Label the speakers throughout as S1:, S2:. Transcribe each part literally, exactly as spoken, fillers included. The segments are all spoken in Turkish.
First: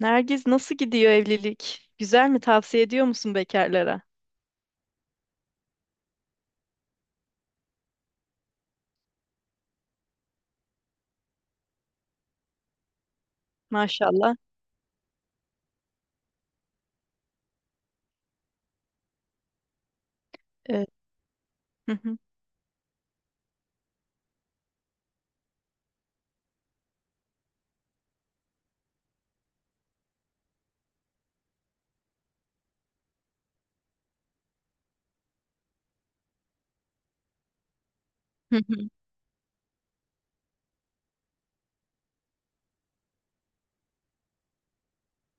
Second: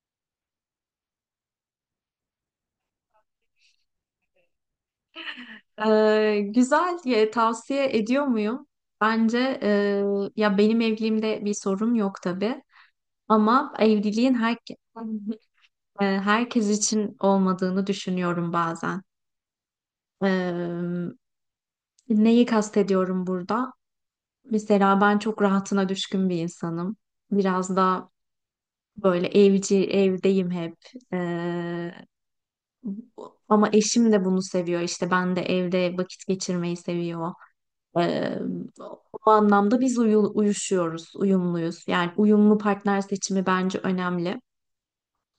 S1: Nergiz nasıl gidiyor evlilik? Güzel mi? Tavsiye ediyor musun bekarlara?
S2: Ee, güzel diye tavsiye ediyor muyum? Bence, e, ya benim evliliğimde bir sorun yok tabii ama evliliğin
S1: Maşallah.
S2: her, e, herkes için olmadığını düşünüyorum bazen.
S1: Evet.
S2: Ee,
S1: Hı hı.
S2: Neyi kastediyorum burada? Mesela ben çok rahatına düşkün bir insanım. Biraz da böyle evci, evdeyim hep. Ee, Ama eşim de bunu seviyor. İşte ben de evde vakit geçirmeyi seviyor. Ee,
S1: Hı hı.
S2: O anlamda biz uyu- uyuşuyoruz, uyumluyuz. Yani uyumlu partner seçimi bence önemli.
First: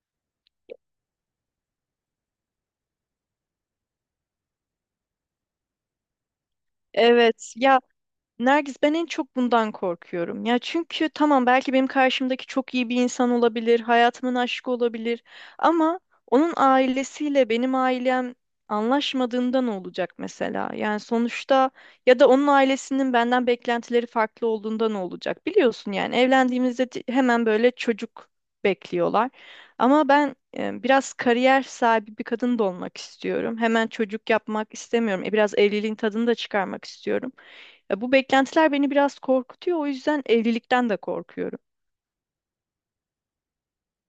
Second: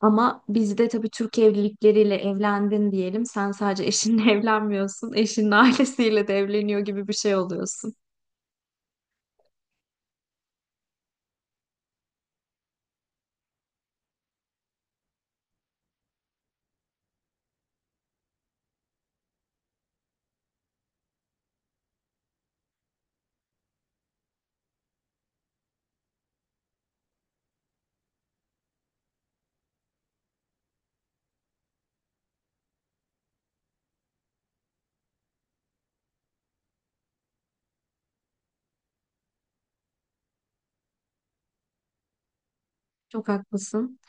S2: Ama bizde tabii Türk evlilikleriyle evlendin diyelim. Sen sadece eşinle evlenmiyorsun. Eşinin ailesiyle de evleniyor gibi bir şey
S1: Evet. Ya
S2: oluyorsun.
S1: Nergis ben en çok bundan korkuyorum. Ya çünkü tamam belki benim karşımdaki çok iyi bir insan olabilir, hayatımın aşkı olabilir ama onun ailesiyle benim ailem anlaşmadığında ne olacak mesela? Yani sonuçta ya da onun ailesinin benden beklentileri farklı olduğunda ne olacak? Biliyorsun yani evlendiğimizde di- hemen böyle çocuk bekliyorlar. Ama ben e, biraz kariyer sahibi bir kadın da olmak istiyorum. Hemen çocuk yapmak istemiyorum. E, biraz evliliğin tadını da çıkarmak istiyorum. Ya bu beklentiler beni biraz korkutuyor. O yüzden evlilikten de korkuyorum.
S2: Çok haklısın.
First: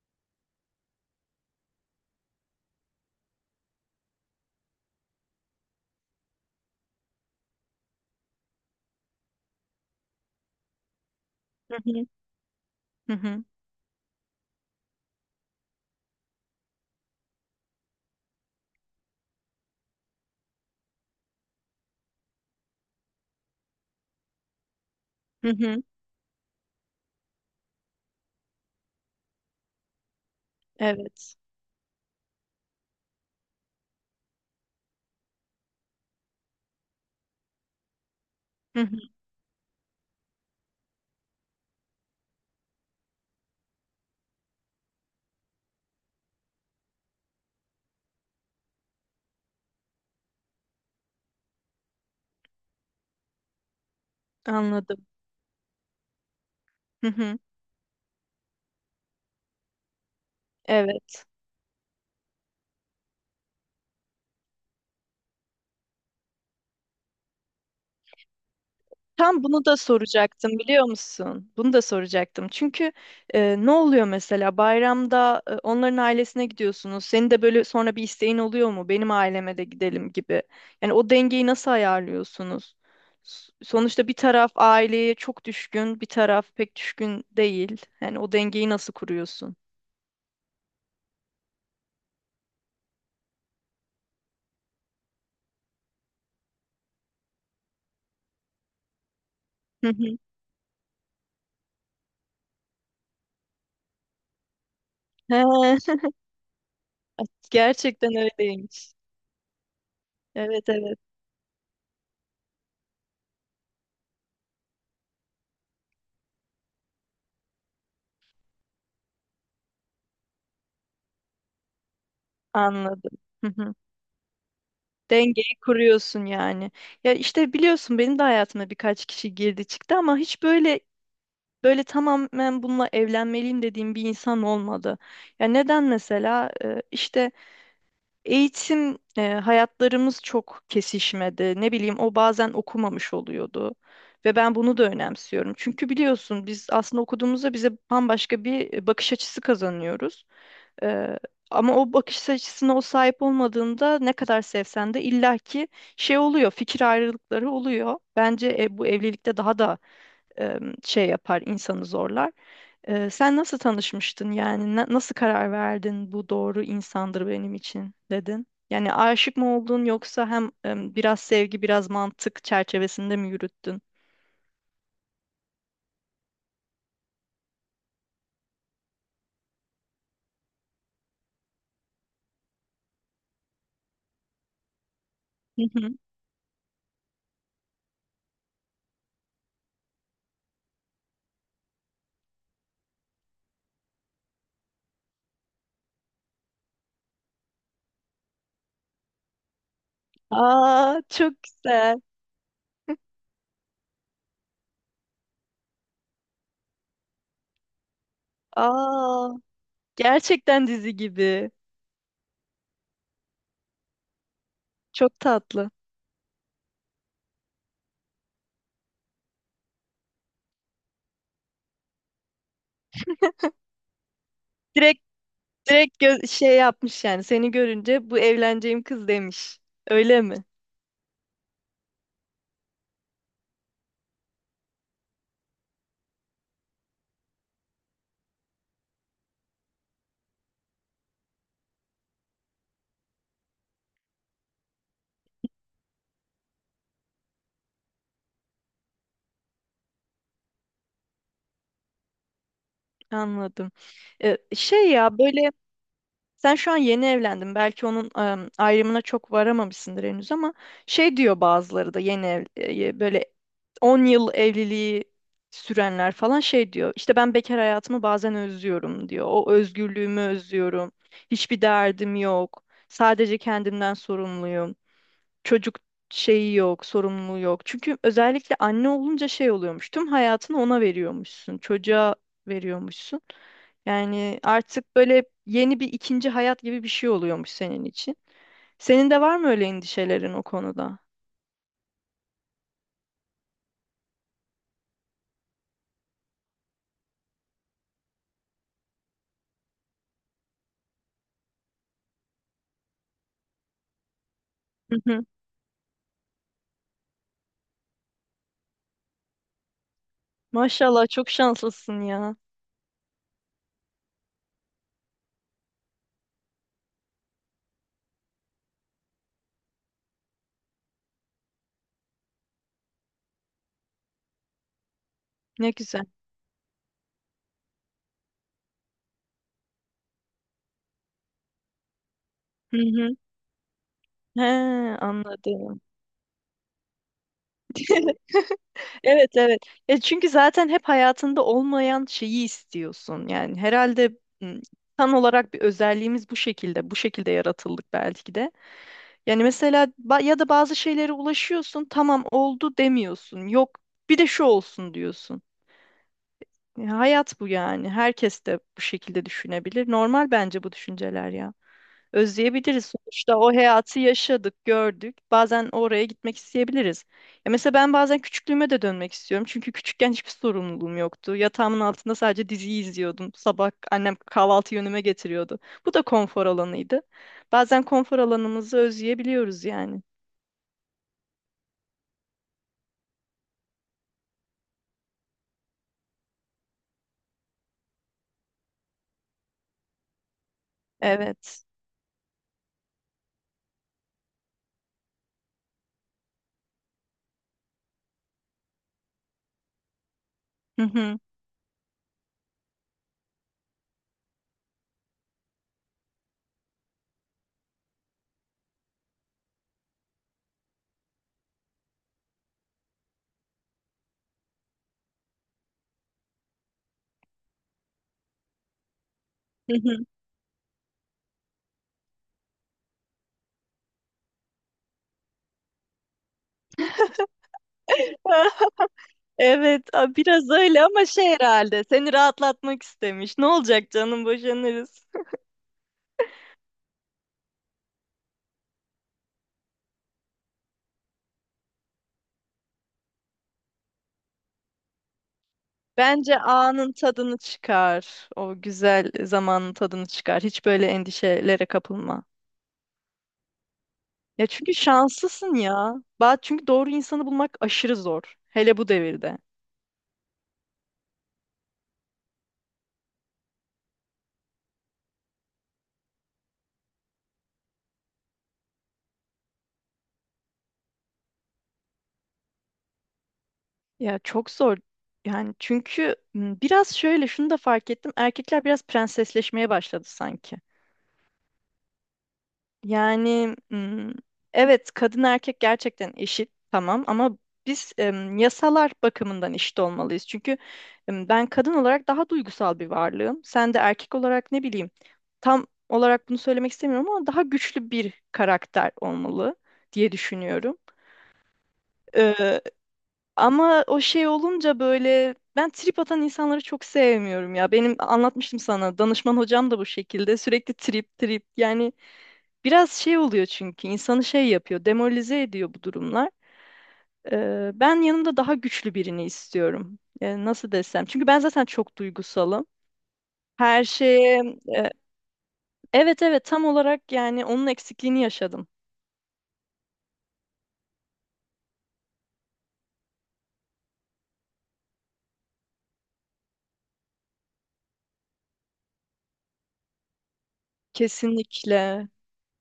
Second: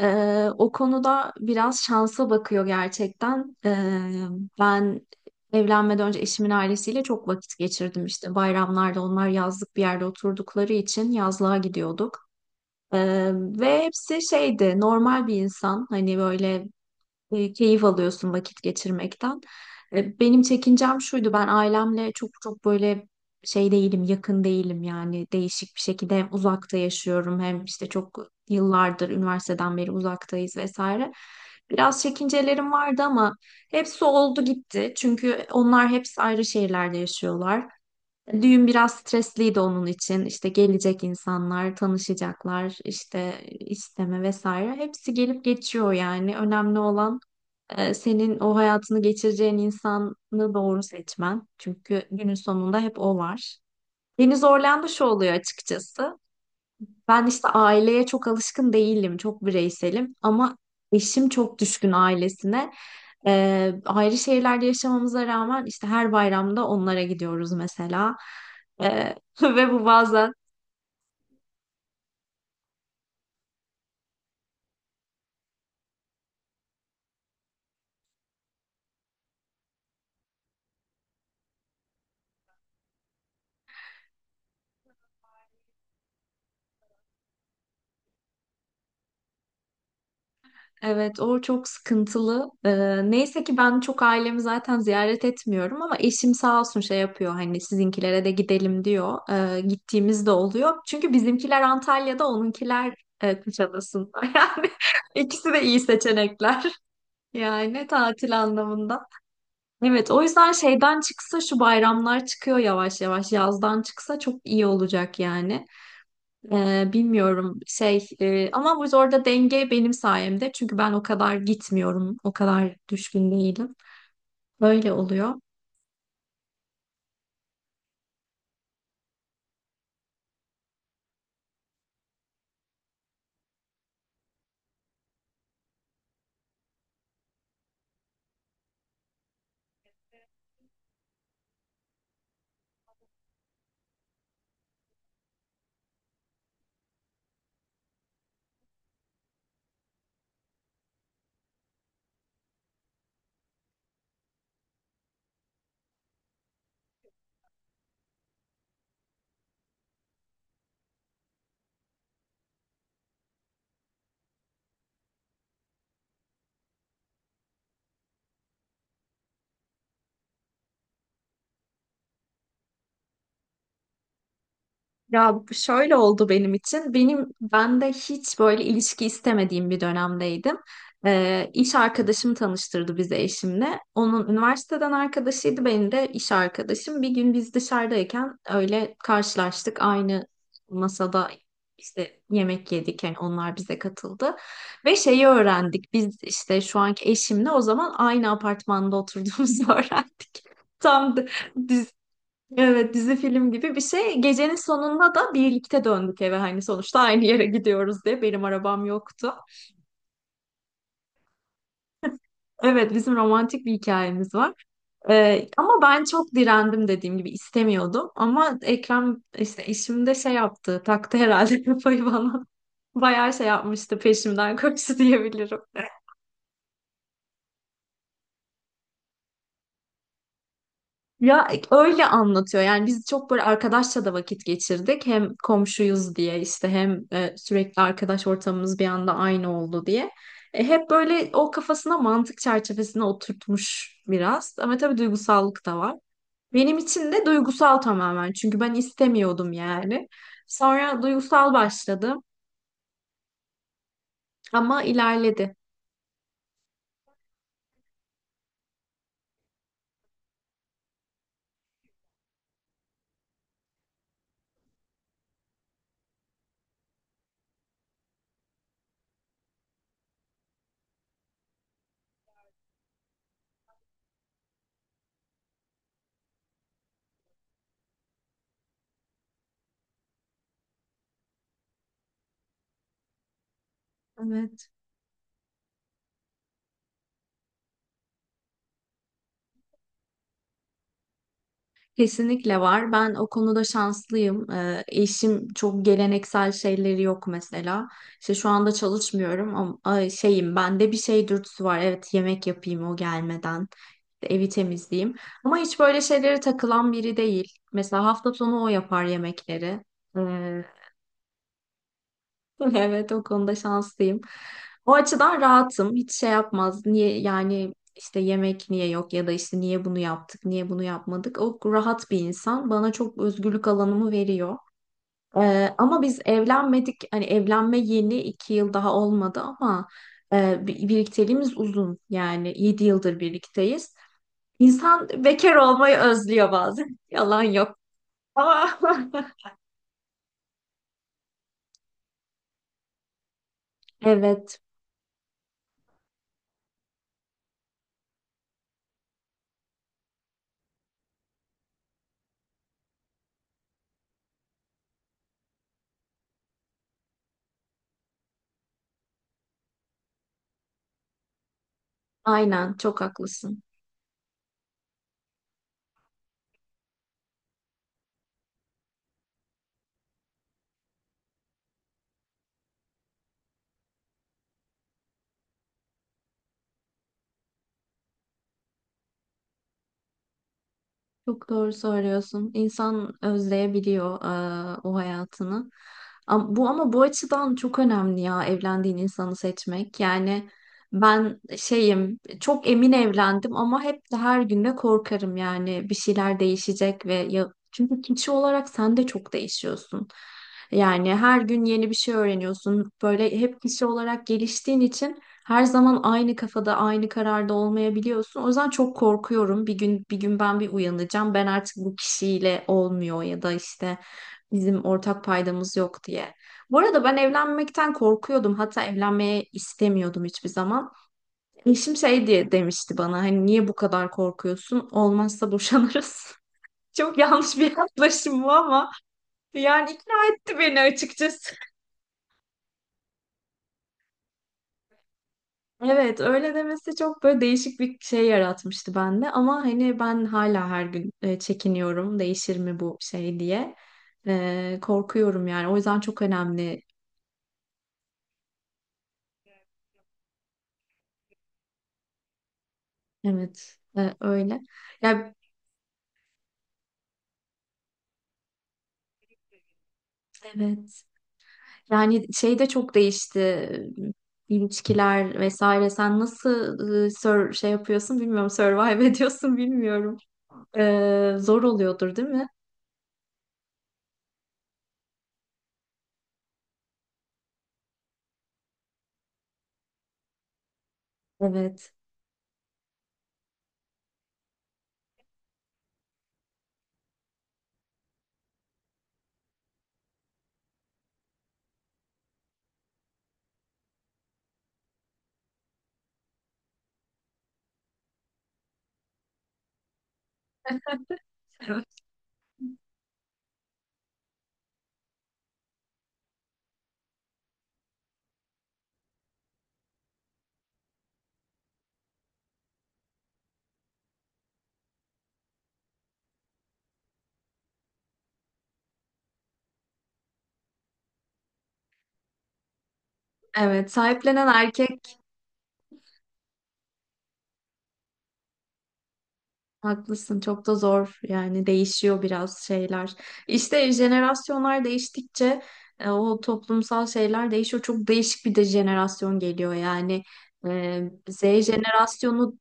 S2: Ee, o konuda biraz şansa bakıyor gerçekten. Ee, ben evlenmeden önce eşimin ailesiyle çok vakit geçirdim işte. Bayramlarda onlar yazlık bir yerde oturdukları için yazlığa
S1: Hı hı.
S2: gidiyorduk.
S1: Hı
S2: Ee,
S1: hı.
S2: ve hepsi şeydi, normal bir insan, hani böyle, e, keyif alıyorsun vakit geçirmekten. E, benim çekincem şuydu, ben ailemle çok çok böyle şey değilim, yakın değilim. Yani
S1: Hı
S2: değişik bir
S1: hı.
S2: şekilde hem uzakta yaşıyorum hem işte çok yıllardır üniversiteden beri uzaktayız vesaire.
S1: Evet.
S2: Biraz çekincelerim vardı ama hepsi oldu gitti, çünkü onlar hepsi ayrı şehirlerde yaşıyorlar. Düğün
S1: Hı
S2: biraz
S1: hı.
S2: stresliydi onun için. İşte gelecek insanlar, tanışacaklar, işte isteme vesaire. Hepsi gelip geçiyor yani. Önemli olan e, senin o hayatını geçireceğin insanı doğru seçmen. Çünkü günün sonunda hep o var. Beni zorlayan da şu
S1: Anladım.
S2: oluyor açıkçası.
S1: Hı
S2: Ben
S1: hı.
S2: işte aileye çok alışkın değilim, çok bireyselim ama
S1: Evet.
S2: eşim çok düşkün ailesine. Ee, ayrı şehirlerde yaşamamıza rağmen işte her bayramda onlara gidiyoruz mesela. Ee,
S1: Tam bunu
S2: Ve
S1: da
S2: bu bazen,
S1: soracaktım biliyor musun? Bunu da soracaktım. Çünkü e, ne oluyor mesela bayramda e, onların ailesine gidiyorsunuz. Senin de böyle sonra bir isteğin oluyor mu? Benim aileme de gidelim gibi. Yani o dengeyi nasıl ayarlıyorsunuz? S- Sonuçta bir taraf aileye çok düşkün, bir taraf pek düşkün değil. Yani o dengeyi nasıl kuruyorsun?
S2: evet, o çok sıkıntılı. Ee, neyse ki ben çok ailemi zaten ziyaret etmiyorum, ama eşim sağ olsun şey yapıyor, hani sizinkilere de gidelim diyor. Ee,
S1: Hı hı.
S2: gittiğimiz de oluyor. Çünkü bizimkiler Antalya'da, onunkiler e, Kuşadası'nda. Yani ikisi de iyi
S1: He,
S2: seçenekler. Yani
S1: gerçekten
S2: tatil
S1: öyleymiş.
S2: anlamında. Evet, o yüzden
S1: Evet, evet,
S2: şeyden çıksa şu bayramlar, çıkıyor yavaş yavaş. Yazdan çıksa çok iyi olacak yani. Ee, bilmiyorum şey, e, ama bu orada denge benim sayemde. Çünkü ben o kadar gitmiyorum. O kadar
S1: anladım.
S2: düşkün
S1: Hı
S2: değilim.
S1: hı.
S2: Böyle oluyor.
S1: Dengeyi kuruyorsun yani. Ya işte biliyorsun benim de hayatıma birkaç kişi girdi çıktı ama hiç böyle böyle tamamen bununla evlenmeliyim dediğim bir insan olmadı. Ya, neden mesela? Ee, işte eğitim, e, hayatlarımız çok kesişmedi. Ne bileyim o bazen okumamış oluyordu. Ve ben bunu da önemsiyorum. Çünkü biliyorsun biz aslında okuduğumuzda bize bambaşka bir bakış açısı kazanıyoruz. Ee, ama o bakış açısına o sahip olmadığında ne kadar sevsen de illaki şey oluyor, fikir ayrılıkları oluyor. Bence e, bu evlilikte daha da e, şey yapar, insanı zorlar. E, sen nasıl tanışmıştın yani? Na- nasıl karar verdin bu doğru insandır benim için dedin? Yani aşık mı oldun yoksa hem e, biraz sevgi biraz mantık çerçevesinde mi yürüttün?
S2: Ya şöyle oldu benim için. Benim ben de hiç böyle ilişki istemediğim bir dönemdeydim. Ee, iş arkadaşım tanıştırdı bizi eşimle. Onun üniversiteden
S1: Hı
S2: arkadaşıydı,
S1: hı.
S2: benim de iş arkadaşım. Bir gün biz dışarıdayken öyle karşılaştık. Aynı masada işte yemek yedik. Yani onlar bize katıldı. Ve şeyi öğrendik. Biz işte şu anki eşimle o zaman aynı apartmanda oturduğumuzu öğrendik.
S1: Aa,
S2: Tam da-
S1: çok güzel.
S2: Evet, dizi film gibi bir şey. Gecenin sonunda da birlikte döndük eve, hani sonuçta aynı yere gidiyoruz diye. Benim arabam
S1: Aa,
S2: yoktu.
S1: gerçekten dizi gibi.
S2: Evet, bizim romantik bir hikayemiz var.
S1: Çok
S2: Ee,
S1: tatlı.
S2: ama ben çok direndim, dediğim gibi istemiyordum. Ama Ekrem işte işimde şey yaptı, taktı herhalde kafayı bana. Bayağı şey yapmıştı, peşimden koştu
S1: Direkt
S2: diyebilirim.
S1: Direkt gö- şey yapmış yani seni görünce bu evleneceğim kız demiş. Öyle mi?
S2: Ya öyle anlatıyor. Yani biz çok böyle arkadaşça da vakit geçirdik. Hem komşuyuz diye işte, hem e, sürekli arkadaş ortamımız bir anda aynı oldu diye. E, hep böyle o kafasına mantık çerçevesine oturtmuş biraz. Ama tabii duygusallık da var. Benim için de duygusal tamamen. Çünkü ben istemiyordum yani. Sonra duygusal başladım
S1: Anladım. Ee,
S2: ama
S1: şey ya böyle
S2: ilerledi.
S1: sen şu an yeni evlendin. Belki onun em, ayrımına çok varamamışsındır henüz ama şey diyor bazıları da yeni ev, e, böyle on yıl evliliği sürenler falan şey diyor. İşte ben bekar hayatımı bazen özlüyorum diyor. O özgürlüğümü özlüyorum. Hiçbir derdim yok. Sadece kendimden sorumluyum. Çocuk şeyi yok, sorumluluğu yok. Çünkü özellikle anne olunca şey oluyormuş. Tüm hayatını ona veriyormuşsun, çocuğa veriyormuşsun. Yani
S2: Evet.
S1: artık böyle yeni bir ikinci hayat gibi bir şey oluyormuş senin için. Senin de var mı öyle endişelerin o konuda?
S2: Kesinlikle var. Ben o konuda şanslıyım. Ee, eşim çok geleneksel şeyleri yok mesela. İşte şu anda çalışmıyorum ama, ay, şeyim, bende bir şey dürtüsü var. Evet, yemek yapayım o gelmeden. Evi
S1: Hı
S2: temizleyeyim.
S1: hı.
S2: Ama hiç böyle şeylere takılan biri değil. Mesela hafta sonu o yapar yemekleri. Ee,
S1: Maşallah, çok şanslısın ya.
S2: Evet, o konuda şanslıyım. O açıdan rahatım. Hiç şey yapmaz. Niye yani işte yemek niye yok, ya da işte niye bunu yaptık, niye bunu yapmadık. O rahat bir insan. Bana çok özgürlük alanımı veriyor.
S1: Ne
S2: Ee, ama
S1: güzel.
S2: biz evlenmedik. Hani evlenme yeni iki yıl daha olmadı ama e, bi- birlikteliğimiz uzun. Yani
S1: Hı
S2: yedi
S1: hı.
S2: yıldır birlikteyiz.
S1: He,
S2: İnsan bekar
S1: anladım.
S2: olmayı özlüyor bazen. Yalan yok. Ama
S1: Evet, evet. E, çünkü zaten hep hayatında olmayan şeyi istiyorsun. Yani herhalde m,
S2: evet,
S1: insan olarak bir özelliğimiz bu şekilde. Bu şekilde yaratıldık belki de. Yani mesela ba- ya da bazı şeylere ulaşıyorsun, tamam oldu demiyorsun. Yok, bir de şu olsun diyorsun. Ya, hayat bu yani. Herkes de bu şekilde düşünebilir. Normal bence bu düşünceler ya.
S2: aynen,
S1: Özleyebiliriz.
S2: çok
S1: Sonuçta o
S2: haklısın.
S1: hayatı yaşadık, gördük. Bazen oraya gitmek isteyebiliriz. Ya mesela ben bazen küçüklüğüme de dönmek istiyorum. Çünkü küçükken hiçbir sorumluluğum yoktu. Yatağımın altında sadece diziyi izliyordum. Sabah annem kahvaltı yönüme getiriyordu. Bu da konfor alanıydı. Bazen konfor alanımızı özleyebiliyoruz yani.
S2: Çok doğru söylüyorsun. İnsan özleyebiliyor eee, o hayatını. Ama bu ama bu açıdan çok önemli ya, evlendiğin insanı seçmek. Yani ben
S1: Evet.
S2: şeyim, çok emin evlendim ama hep de her gün de korkarım, yani bir şeyler değişecek ve ya, çünkü kişi olarak sen de çok değişiyorsun.
S1: Hı
S2: Yani
S1: hı.
S2: her gün yeni bir şey öğreniyorsun. Böyle hep kişi olarak geliştiğin için her zaman aynı kafada, aynı kararda olmayabiliyorsun. O yüzden çok korkuyorum. Bir gün bir gün ben bir uyanacağım. Ben artık bu kişiyle olmuyor ya da işte bizim ortak paydamız yok diye. Bu arada ben evlenmekten korkuyordum. Hatta evlenmeye
S1: Hı hı.
S2: istemiyordum hiçbir zaman. Eşim şey diye demişti bana, hani niye bu kadar korkuyorsun? Olmazsa boşanırız. Çok yanlış bir yaklaşım bu ama
S1: Evet,
S2: yani ikna
S1: a- biraz
S2: etti beni
S1: öyle ama şey
S2: açıkçası.
S1: herhalde seni rahatlatmak istemiş. Ne olacak canım, boşanırız.
S2: Evet, öyle demesi çok böyle değişik bir şey yaratmıştı bende, ama hani ben hala her gün e, çekiniyorum, değişir mi bu şey diye. E, korkuyorum yani, o yüzden çok
S1: Bence
S2: önemli.
S1: anın tadını çıkar. O güzel zamanın tadını çıkar. Hiç böyle endişelere kapılma.
S2: Evet, e,
S1: Ya
S2: öyle
S1: çünkü
S2: ya,
S1: şanslısın ya. Ba- Çünkü doğru insanı bulmak aşırı zor. Hele bu devirde.
S2: evet. Yani şey de çok değişti, e, ilişkiler vesaire. Sen nasıl e, sur- şey yapıyorsun bilmiyorum, survive ediyorsun bilmiyorum. E, zor oluyordur değil mi?
S1: Ya çok zor. Yani çünkü m, biraz şöyle şunu da fark ettim. Erkekler biraz prensesleşmeye başladı sanki.
S2: Evet.
S1: Yani mm, evet, kadın erkek gerçekten eşit tamam ama biz em, yasalar bakımından eşit olmalıyız. Çünkü em, ben kadın olarak daha duygusal bir varlığım. Sen de erkek olarak ne bileyim, tam olarak bunu söylemek istemiyorum ama daha güçlü bir karakter olmalı diye düşünüyorum.
S2: Evet.
S1: Ee, ama o şey olunca böyle ben trip atan insanları çok sevmiyorum ya. Benim anlatmıştım sana, danışman hocam da bu şekilde sürekli trip trip yani. Biraz şey oluyor çünkü insanı şey yapıyor, demoralize ediyor bu durumlar. Ee, ben yanımda daha güçlü birini istiyorum. Ee, nasıl desem? Çünkü ben zaten çok duygusalım. Her
S2: Evet, sahiplenen
S1: şeye, e,
S2: erkek.
S1: evet, evet, tam olarak yani onun eksikliğini yaşadım.
S2: Haklısın, çok da zor yani, değişiyor biraz şeyler. İşte jenerasyonlar değiştikçe, e, o toplumsal şeyler değişiyor. Çok değişik bir de jenerasyon geliyor yani. E, zet
S1: Kesinlikle.
S2: jenerasyonu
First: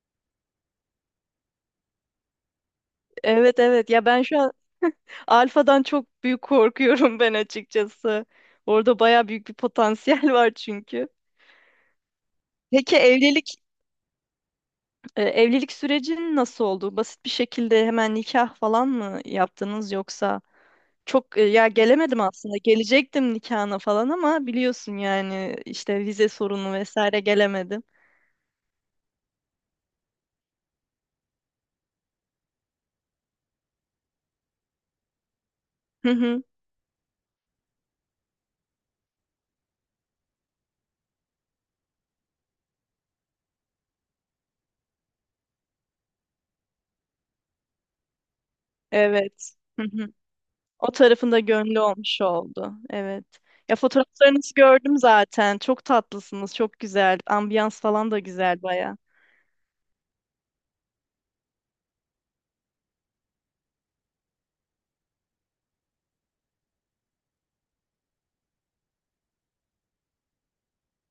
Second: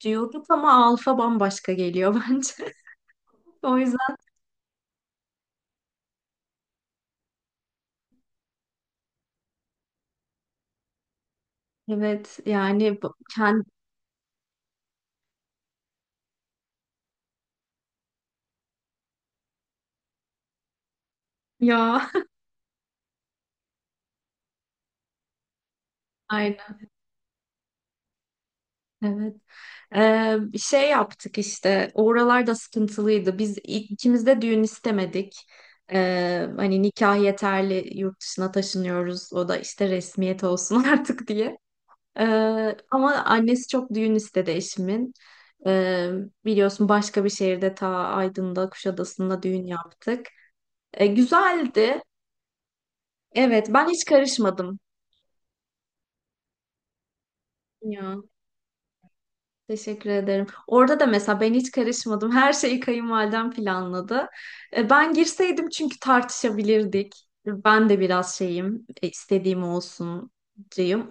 S2: diyorduk ama alfa bambaşka geliyor bence.
S1: Evet,
S2: O
S1: evet, ya
S2: yüzden
S1: ben şu an alfadan çok büyük korkuyorum ben açıkçası. Orada baya büyük bir potansiyel var çünkü.
S2: evet
S1: Peki
S2: yani, bu-
S1: evlilik,
S2: kend-
S1: e, evlilik sürecin nasıl oldu? Basit bir şekilde hemen nikah falan mı yaptınız yoksa? Çok e, ya
S2: ya
S1: gelemedim aslında. Gelecektim nikahına falan ama biliyorsun yani işte vize sorunu
S2: aynen,
S1: vesaire gelemedim.
S2: evet. Ee, şey yaptık işte, oralar da sıkıntılıydı. Biz ilk- ikimiz de düğün istemedik.
S1: Hı hı.
S2: Ee, hani nikah yeterli, yurt dışına taşınıyoruz. O da işte resmiyet olsun artık diye. Ee, ama annesi çok düğün istedi eşimin. Ee, Biliyorsun başka bir şehirde, ta Aydın'da, Kuşadası'nda
S1: Evet.
S2: düğün
S1: Hı hı.
S2: yaptık.
S1: O
S2: Ee,
S1: tarafında gönlü
S2: güzeldi.
S1: olmuş oldu. Evet.
S2: Evet,
S1: Ya
S2: ben hiç
S1: fotoğraflarınızı
S2: karışmadım.
S1: gördüm zaten. Çok tatlısınız. Çok güzel. Ambiyans falan da
S2: Ya.
S1: güzel baya.
S2: Teşekkür ederim. Orada da mesela ben hiç karışmadım. Her şeyi kayınvalidem planladı. E, Ben girseydim çünkü tartışabilirdik. Ben de biraz şeyim, e, istediğim olsun.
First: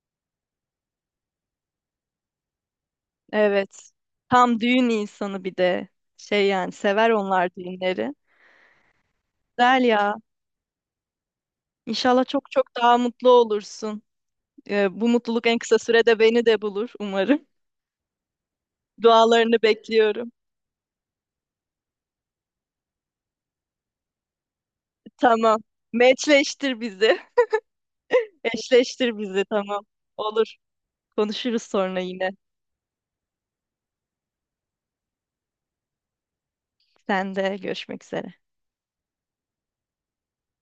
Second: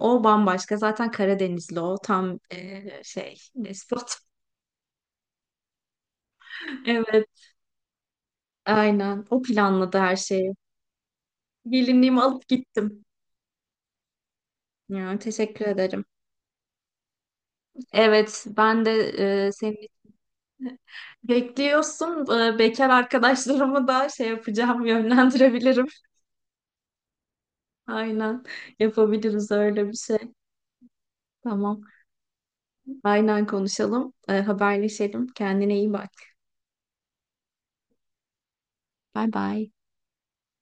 S2: O bambaşka. Zaten Karadenizli o. Tam, e, şey,
S1: Evet.
S2: despot.
S1: Tam düğün insanı bir de. Şey yani, sever
S2: Evet,
S1: onlar düğünleri.
S2: aynen. O
S1: Güzel
S2: planladı
S1: ya.
S2: her şeyi. Gelinliğimi
S1: İnşallah
S2: alıp
S1: çok çok daha
S2: gittim.
S1: mutlu olursun. Ee, bu
S2: Ya,
S1: mutluluk en
S2: teşekkür
S1: kısa
S2: ederim.
S1: sürede beni de bulur umarım.
S2: Evet, ben de, e,
S1: Dualarını
S2: senin
S1: bekliyorum.
S2: bekliyorsun. E, bekar arkadaşlarımı da şey yapacağım,
S1: Tamam.
S2: yönlendirebilirim.
S1: Meçleştir bizi.
S2: Aynen,
S1: Eşleştir bizi,
S2: yapabiliriz
S1: tamam.
S2: öyle bir şey.
S1: Olur. Konuşuruz
S2: Tamam.
S1: sonra yine.
S2: Aynen, konuşalım. Ee, haberleşelim. Kendine iyi bak.
S1: Sen de, görüşmek üzere.
S2: Bay bay.